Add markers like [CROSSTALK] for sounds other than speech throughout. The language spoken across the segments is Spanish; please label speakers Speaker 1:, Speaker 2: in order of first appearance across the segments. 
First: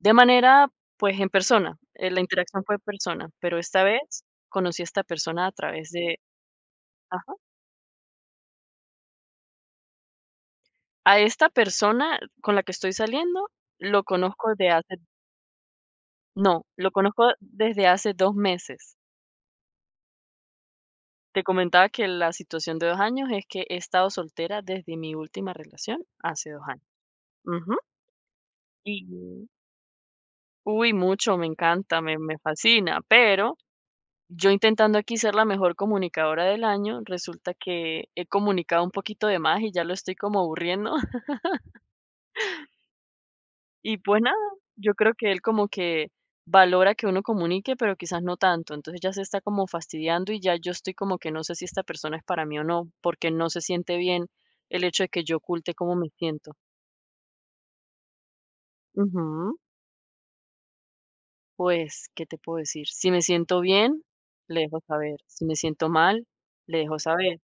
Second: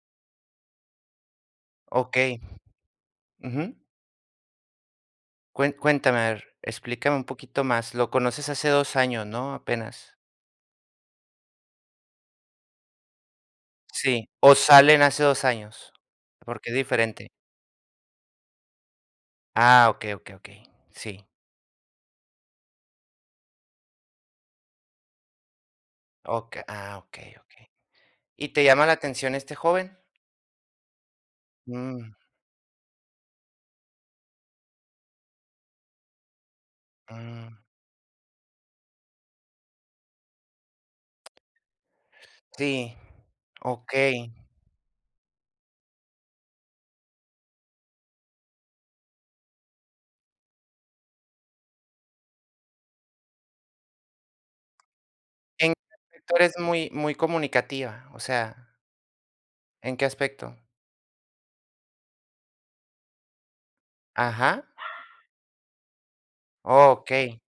Speaker 1: De manera, pues, en persona. Eh, la
Speaker 2: Okey.
Speaker 1: interacción fue en persona, pero
Speaker 2: Ujú.
Speaker 1: esta vez conocí a esta persona a
Speaker 2: Cuen
Speaker 1: través
Speaker 2: cuéntame,
Speaker 1: de
Speaker 2: a ver, explícame un
Speaker 1: ajá.
Speaker 2: poquito más. Lo conoces hace 2 años, ¿no?, apenas.
Speaker 1: A esta persona con la que estoy saliendo lo
Speaker 2: Sí,
Speaker 1: conozco
Speaker 2: o
Speaker 1: de hace
Speaker 2: salen hace 2 años,
Speaker 1: No,
Speaker 2: porque es
Speaker 1: lo
Speaker 2: diferente.
Speaker 1: conozco desde hace 2 meses.
Speaker 2: Ah, okey, okey, okey. Sí.
Speaker 1: Te comentaba que la situación de 2 años es que he estado soltera desde mi última relación hace 2
Speaker 2: Oca
Speaker 1: años.
Speaker 2: ah, okey, okey.
Speaker 1: Ujú.
Speaker 2: ¿Y te llama la atención
Speaker 1: Y
Speaker 2: este joven?
Speaker 1: Uy, mucho, me encanta,
Speaker 2: Mm.
Speaker 1: me me fascina, pero yo intentando aquí ser la mejor comunicadora del año, resulta
Speaker 2: Mm.
Speaker 1: que he comunicado un poquito de más y ya lo estoy como aburriendo [LAUGHS]
Speaker 2: Sí,
Speaker 1: Y, pues,
Speaker 2: okey.
Speaker 1: nada, yo creo que él como que valora que uno comunique, pero quizás no tanto. Entonces, ya se está como fastidiando y ya yo estoy como que no sé si esta persona es para mí o no, porque no se siente bien el hecho de que yo
Speaker 2: En
Speaker 1: oculte
Speaker 2: qué
Speaker 1: cómo me
Speaker 2: [UNINTELLIGIBLE]
Speaker 1: siento.
Speaker 2: eres muy muy comunicativa. O sea
Speaker 1: Ujú.
Speaker 2: ¿En qué aspecto?
Speaker 1: Pues, ¿qué te puedo decir? Si me siento bien, le
Speaker 2: Ajá.
Speaker 1: dejo saber. Si me siento mal, le dejo saber.
Speaker 2: Okey,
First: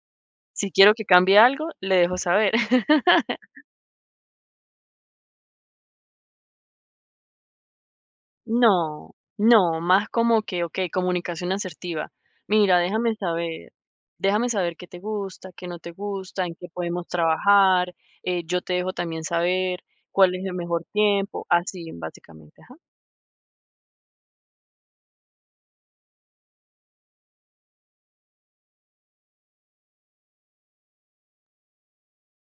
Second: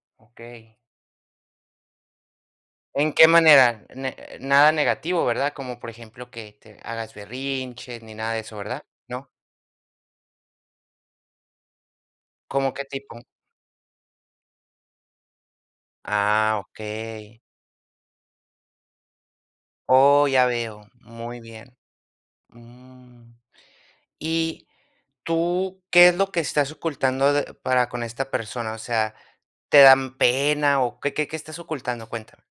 Speaker 1: Si
Speaker 2: okey.
Speaker 1: quiero que cambie algo, le dejo saber
Speaker 2: ¿En qué
Speaker 1: [CHUCKLES]
Speaker 2: manera? Ne nada negativo, ¿verdad? Como, por ejemplo, que te hagas berrinches ni nada de eso, ¿verdad?
Speaker 1: No,
Speaker 2: ¿No?
Speaker 1: no, más como que, okey, comunicación asertiva.
Speaker 2: ¿Como
Speaker 1: Mira,
Speaker 2: qué
Speaker 1: déjame
Speaker 2: tipo?
Speaker 1: saber déjame saber qué te gusta, qué no te gusta, en
Speaker 2: Ah,
Speaker 1: qué podemos
Speaker 2: okey.
Speaker 1: trabajar. Eh, yo te dejo también saber
Speaker 2: Oh,
Speaker 1: cuál es
Speaker 2: ya
Speaker 1: el mejor
Speaker 2: veo. Muy
Speaker 1: tiempo.
Speaker 2: bien.
Speaker 1: Así básicamente, ajá.
Speaker 2: Mm. Y tú, ¿qué es lo que estás ocultando de para con esta persona? O sea, ¿te dan pena o qué, qué, qué estás ocultando? Cuéntame